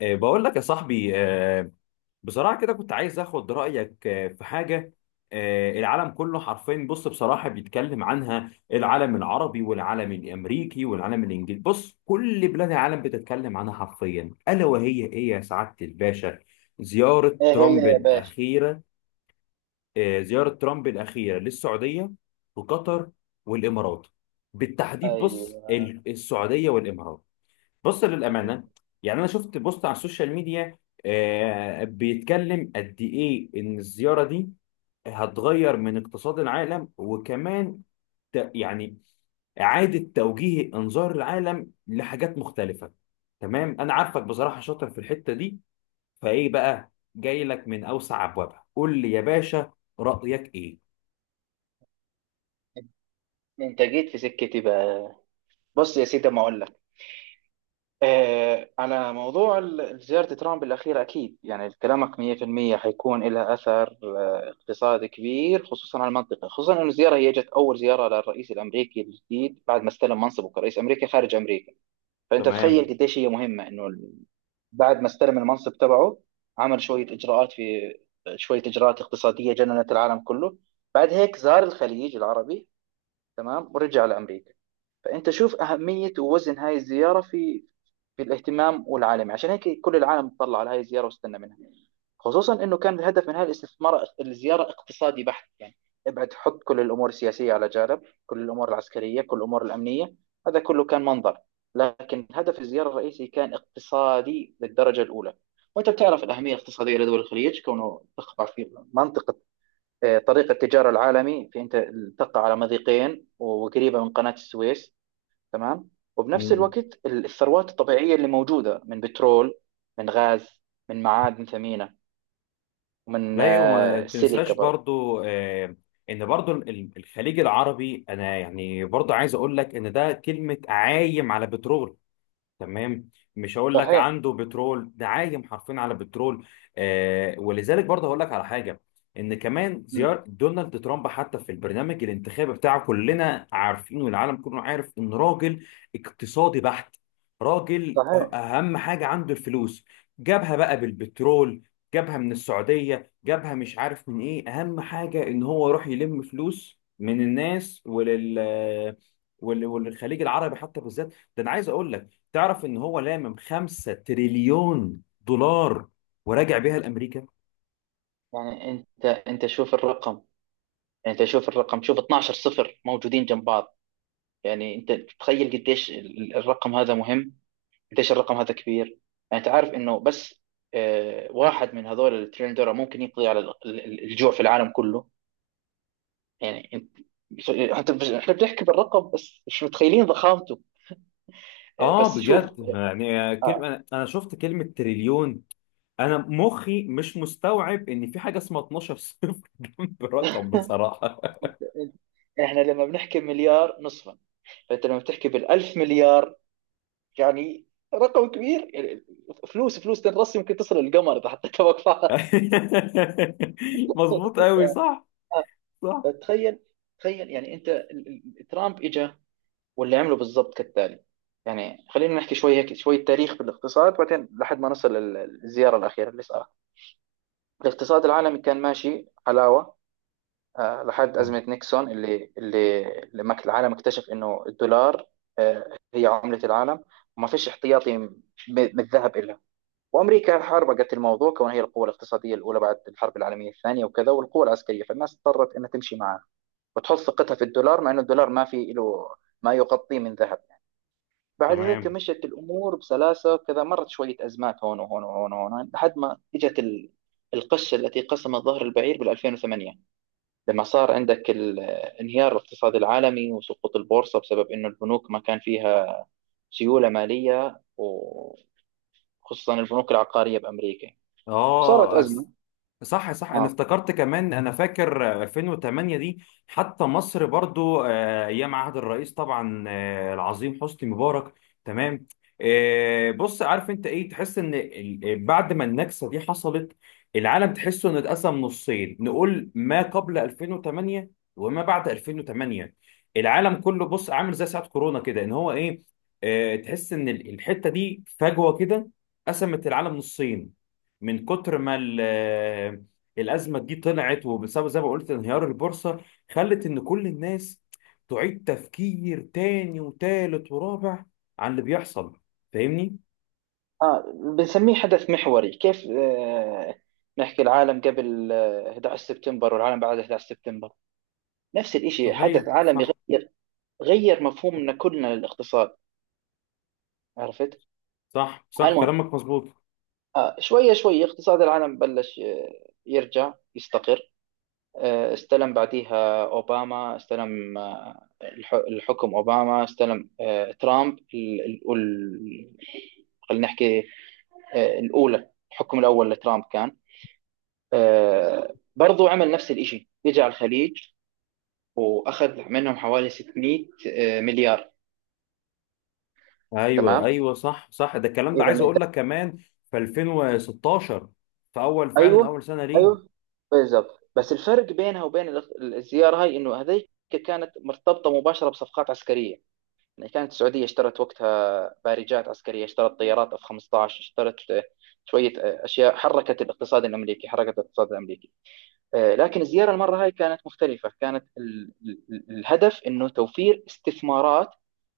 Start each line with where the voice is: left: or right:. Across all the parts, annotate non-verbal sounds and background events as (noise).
left: بقول لك يا صاحبي، بصراحة كده كنت عايز اخد رأيك في حاجة. العالم كله حرفيا، بص، بصراحة بيتكلم عنها، العالم العربي والعالم الامريكي والعالم الانجليزي، بص كل بلاد العالم بتتكلم عنها حرفيا، ألا وهي ايه يا سعادة الباشا؟ زيارة
right: ايه هي
left: ترامب
right: يا باشا؟
left: الأخيرة. زيارة ترامب الأخيرة للسعودية وقطر والإمارات بالتحديد. بص
right: ايوه،
left: السعودية والإمارات. بص
right: ايوه.
left: للأمانة، يعني أنا شفت بوست على السوشيال ميديا بيتكلم قد إيه إن الزيارة دي هتغير من اقتصاد العالم، وكمان يعني إعادة توجيه إنظار العالم لحاجات مختلفة. تمام، أنا عارفك بصراحة شاطر في الحتة دي، فإيه بقى، جاي لك من أوسع أبوابها، قول لي يا باشا، رأيك إيه؟
right: انت جيت في سكتي بقى. بص يا سيدي ما اقول لك. على موضوع زيارة ترامب الأخيرة، أكيد يعني كلامك 100% حيكون لها أثر اقتصادي كبير، خصوصا على المنطقة، خصوصا أن الزيارة هي جت أول زيارة للرئيس الأمريكي الجديد بعد ما استلم منصبه كرئيس أمريكي خارج أمريكا. فأنت تخيل
left: تمام.
right: قديش هي مهمة أنه بعد ما استلم المنصب تبعه، عمل شوية إجراءات في، شوية إجراءات اقتصادية جننت العالم كله. بعد هيك زار الخليج العربي، تمام، ورجع لأمريكا. فأنت شوف أهمية ووزن هاي الزيارة في الاهتمام والعالمي. عشان هيك كل العالم تطلع على هاي الزيارة واستنى منها، خصوصا انه كان الهدف من هاي الاستثمار الزياره اقتصادي بحت. يعني ابعد حط كل الامور السياسيه على جانب، كل الامور العسكريه، كل الامور الامنيه، هذا كله كان منظر، لكن هدف الزياره الرئيسي كان اقتصادي للدرجه الاولى. وانت بتعرف الاهميه الاقتصاديه لدول الخليج كونه تقع في منطقه، طريق التجارة العالمي. في أنت تقع على مضيقين وقريبة من قناة السويس، تمام. وبنفس الوقت الثروات الطبيعية اللي موجودة من بترول، من غاز، من معادن ثمينة، ومن
left: لا وما تنساش
right: سيليكا برضه.
left: برضو، ان برضو الخليج العربي، انا يعني برضو عايز اقول لك ان ده كلمة عايم على بترول. تمام. مش هقول لك
right: صحيح.
left: عنده بترول، ده عايم حرفيا على بترول. آه، ولذلك برضه هقول لك على حاجه، ان كمان
right: مم.
left: زياره دونالد ترامب حتى في البرنامج الانتخابي بتاعه، كلنا عارفين والعالم كله عارف ان راجل اقتصادي بحت. راجل
right: صحيح.
left: اهم حاجه عنده الفلوس. جابها بقى بالبترول، جابها من السعوديه، جابها مش عارف من ايه، اهم حاجه ان هو يروح يلم فلوس من الناس، وللخليج العربي حتى بالذات. ده انا عايز اقول لك، تعرف ان هو لامم 5 تريليون دولار وراجع بيها لامريكا.
right: يعني أنت شوف الرقم، شوف الرقم، شوف 12 صفر موجودين جنب بعض. يعني أنت تتخيل قديش الرقم هذا مهم، قديش الرقم هذا كبير. يعني انت عارف انه بس واحد من هذول التريليون دولار ممكن يقضي على الجوع في العالم كله. يعني احنا بنحكي بالرقم بس مش متخيلين ضخامته.
left: اه،
right: بس شوف.
left: بجد، يعني كلمه،
right: آه،
left: أنا شفت كلمه تريليون، انا مخي مش مستوعب ان في حاجه اسمها 12 صفر جنب رقم بصراحه.
right: احنا لما بنحكي مليار نصفا، فانت لما بتحكي بالألف مليار، يعني رقم كبير يعني. فلوس، فلوس تنرص يمكن تصل القمر اذا حطيتها وقفات.
left: (laughs) مظبوط
right: (laughs)
left: قوي، صح، صح،
right: تخيل، تخيل يعني انت ترامب اجى واللي عمله بالظبط كالتالي. يعني خلينا نحكي شوية هيك، شوية تاريخ بالاقتصاد، بعدين لحد ما نصل للزيارة الأخيرة اللي صارت. الاقتصاد العالمي كان ماشي حلاوة لحد أزمة نيكسون اللي لما العالم اكتشف إنه الدولار هي عملة العالم، وما فيش احتياطي من الذهب إلها. وأمريكا حاربقت الموضوع كونها هي القوة الاقتصادية الأولى بعد الحرب العالمية الثانية وكذا، والقوة العسكرية، فالناس اضطرت إنها تمشي معها وتحط ثقتها في الدولار، مع إنه الدولار ما في له ما يغطيه من ذهب. بعد هيك
left: تمام.
right: مشت الأمور بسلاسة كذا، مرت شوية أزمات هون وهون وهون وهون لحد ما إجت القشة التي قسمت ظهر البعير بال2008. لما صار عندك انهيار الاقتصاد العالمي وسقوط البورصة بسبب إنه البنوك ما كان فيها سيولة مالية، وخصوصا البنوك العقارية بأمريكا، وصارت
left: اه،
right: أزمة.
left: صح صح، انا
right: آه.
left: افتكرت، كمان انا فاكر 2008 دي. حتى مصر برضو ايام عهد الرئيس، طبعا العظيم حسني مبارك. تمام. بص، عارف انت ايه، تحس ان بعد ما النكسة دي حصلت، العالم تحسه انه اتقسم نصين، نقول ما قبل 2008 وما بعد 2008. العالم كله بص عامل زي ساعة كورونا كده، ان هو ايه، تحس ان الحتة دي فجوة كده، قسمت العالم نصين. من كتر ما الازمه دي طلعت، وبسبب زي ما قلت انهيار البورصه، خلت ان كل الناس تعيد تفكير تاني وتالت ورابع عن اللي بيحصل، فاهمني؟
right: آه. بنسميه حدث محوري، كيف نحكي العالم قبل 11 سبتمبر والعالم بعد 11 سبتمبر. نفس الإشي
left: صحيح،
right: حدث عالمي،
left: صح،
right: غير غير مفهومنا كلنا للاقتصاد، عرفت.
left: صح. صح
right: المهم
left: كلامك مظبوط.
right: شوية شوية اقتصاد العالم بلش يرجع يستقر. استلم بعديها أوباما، استلم الحكم أوباما، استلم ترامب خلينا نحكي الأولى. الحكم الأول لترامب كان برضو عمل نفس الإشي، اجى على الخليج وأخذ منهم حوالي 600 مليار.
left: ايوه
right: تمام.
left: ايوه، صح صح، ده الكلام، ده
right: إذا،
left: عايز اقول لك كمان، في 2016، في اول، فعلا
right: ايوه،
left: اول سنه
right: ايوه،
left: ليه.
right: بالظبط. بس الفرق بينها وبين الزياره هاي انه هذيك كانت مرتبطه مباشره بصفقات عسكريه. يعني كانت السعوديه اشترت وقتها بارجات عسكريه، اشترت طيارات اف 15، اشترت شويه اشياء حركت الاقتصاد الامريكي، لكن الزيارة المرة هاي كانت مختلفة. كانت الهدف أنه توفير استثمارات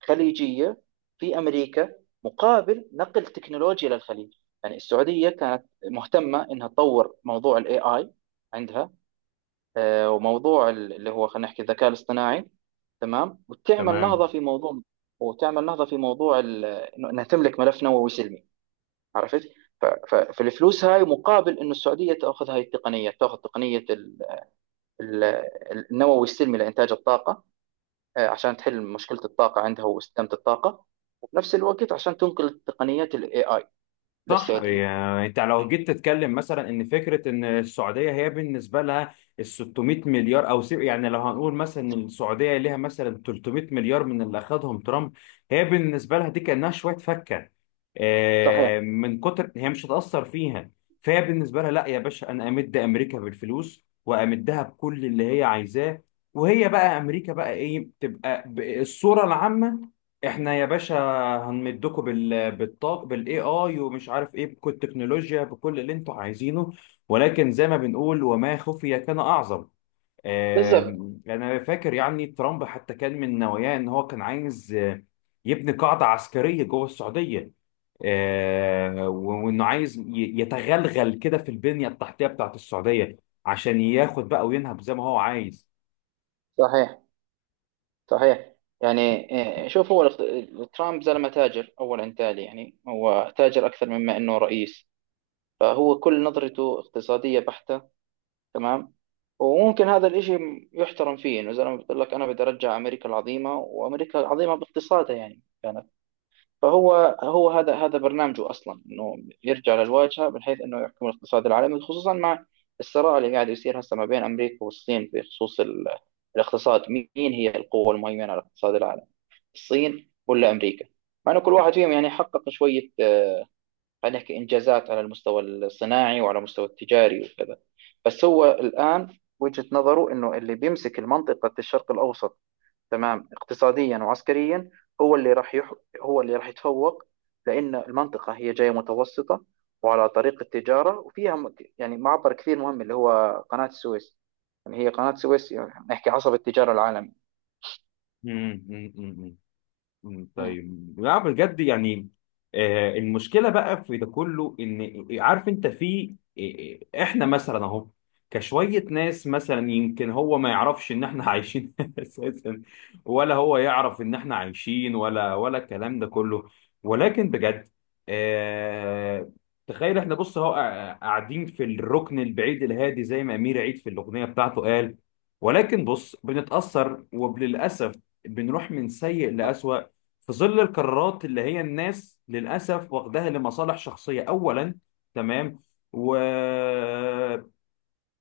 right: خليجية في أمريكا، مقابل نقل تكنولوجيا للخليج. يعني السعودية كانت مهتمة أنها تطور موضوع ال AI عندها، وموضوع اللي هو خلينا نحكي الذكاء الاصطناعي، تمام، وتعمل نهضة
left: تمام.
right: في موضوع، أنها تملك ملف نووي سلمي، عرفت. فالفلوس هاي مقابل أنه السعودية تأخذ هاي التقنية، تأخذ تقنية ال- النووي السلمي لإنتاج الطاقة، عشان تحل مشكلة الطاقة عندها واستدامة الطاقة. وفي نفس الوقت عشان تنقل تقنيات ال AI
left: صح،
right: للسعودية.
left: يعني انت لو جيت تتكلم مثلا ان فكره، ان السعوديه هي بالنسبه لها ال 600 مليار، او يعني لو هنقول مثلا ان السعوديه ليها مثلا 300 مليار من اللي اخذهم ترامب، هي بالنسبه لها دي كانها شويه فكه.
right: صحيح.
left: من كتر، هي مش هتاثر فيها. فهي بالنسبه لها، لا يا باشا، انا امد امريكا بالفلوس وامدها بكل اللي هي عايزاه. وهي بقى امريكا بقى ايه تبقى الصوره العامه، احنا يا باشا هنمدكوا بالاي اي ومش عارف ايه، بكل التكنولوجيا بكل اللي انتوا عايزينه. ولكن زي ما بنقول، وما خفي كان اعظم.
right: بالضبط.
left: انا فاكر يعني ترامب حتى كان من نواياه ان هو كان عايز يبني قاعده عسكريه جوه السعوديه، وانه عايز يتغلغل كده في البنيه التحتيه بتاعت السعوديه، عشان ياخد بقى وينهب زي ما هو عايز.
right: صحيح، صحيح. يعني شوف هو ترامب زلمة تاجر أولا تالي. يعني هو تاجر أكثر مما أنه رئيس، فهو كل نظرته اقتصادية بحتة، تمام. وممكن هذا الإشي يحترم فيه إنه زلمة بيقول لك أنا بدي أرجع أمريكا العظيمة، وأمريكا العظيمة باقتصادها يعني يعني. فهو هذا برنامجه اصلا، انه يرجع للواجهه، من حيث انه يحكم الاقتصاد العالمي، خصوصا مع الصراع اللي قاعد يصير هسه ما بين امريكا والصين بخصوص الاقتصاد. مين هي القوه المهيمنه على الاقتصاد العالمي، الصين ولا امريكا؟ مع انه كل واحد فيهم يعني حقق شويه خلينا نحكي انجازات على المستوى الصناعي وعلى المستوى التجاري وكذا. بس هو الان وجهه نظره انه اللي بيمسك المنطقه الشرق الاوسط، تمام، اقتصاديا وعسكريا، هو اللي راح يح... هو اللي راح يتفوق. لأن المنطقة هي جاية متوسطة وعلى طريق التجارة، وفيها يعني معبر كثير مهم اللي هو قناة السويس. يعني هي قناة السويس يعني نحكي عصب التجارة العالمي.
left: (laughs)
right: مم.
left: طيب، لا بجد يعني. المشكله بقى في ده كله، ان عارف انت، في احنا مثلا اهو، كشويه ناس مثلا، يمكن هو ما يعرفش ان احنا عايشين (laughs) اساسا، ولا هو يعرف ان احنا عايشين، ولا الكلام ده كله. ولكن بجد، آه، تخيل، احنا بص اهو قاعدين في الركن البعيد الهادي زي ما امير عيد في الاغنيه بتاعته قال. ولكن بص بنتاثر، وللاسف بنروح من سيء لأسوأ في ظل القرارات اللي هي الناس للأسف واخداها لمصالح شخصية أولا. تمام. و...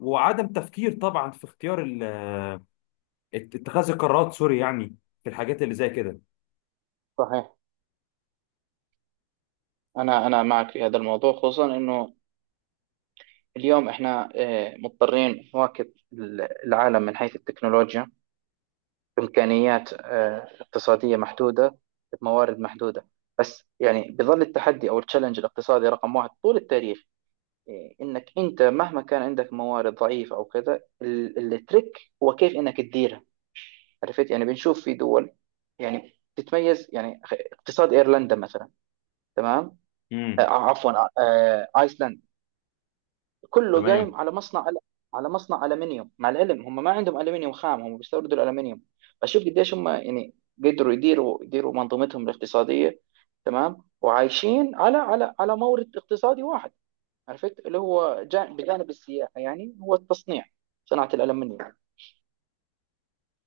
left: وعدم تفكير طبعا في اختيار اتخاذ القرارات، سوري يعني، في الحاجات اللي زي كده.
right: صحيح. أنا معك في هذا الموضوع. خصوصا إنه اليوم إحنا مضطرين نواكب العالم من حيث التكنولوجيا. إمكانيات اقتصادية محدودة، بموارد محدودة. بس يعني بظل التحدي أو التشالنج الاقتصادي رقم واحد طول التاريخ، إيه، إنك أنت مهما كان عندك موارد ضعيفة أو كذا، التريك هو كيف إنك تديرها، عرفت. يعني بنشوف في دول يعني تتميز. يعني اقتصاد ايرلندا مثلا. تمام،
left: امم
right: عفوا، ايسلندا، كله
left: تمام،
right: قايم على مصنع، على مصنع الومنيوم، مع العلم هم ما عندهم الومنيوم خام، هم بيستوردوا الالومنيوم. فشوف قديش هم يعني قدروا يديروا، منظومتهم الاقتصاديه، تمام، وعايشين على مورد اقتصادي واحد، عرفت. اللي هو بجانب السياحه يعني هو التصنيع، صناعه الالومنيوم.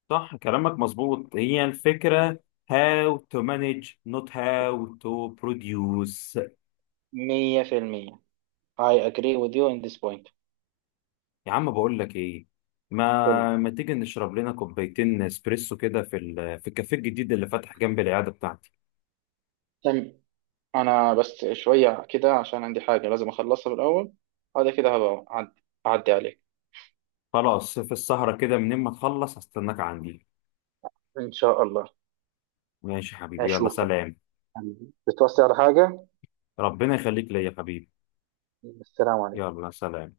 left: صح كلامك مظبوط، هي الفكرة. How to manage, not how to produce.
right: 100% I agree with you in this point.
left: يا عم بقول لك ايه،
right: قل.
left: ما تيجي نشرب لنا كوبايتين اسبريسو كده في الكافيه الجديد اللي فتح جنب العيادة بتاعتي.
right: تم. انا بس شويه كده عشان عندي حاجه لازم اخلصها بالاول. هذا كده هبقى اعدي عليك
left: خلاص، في السهرة كده، منين ما تخلص هستناك عندي.
right: ان شاء الله.
left: ماشي يا حبيبي، يلا
right: اشوفك.
left: سلام.
right: حبيبي، بتوصي على حاجة؟
left: ربنا يخليك ليا يا حبيبي.
right: السلام عليكم.
left: يلا سلام.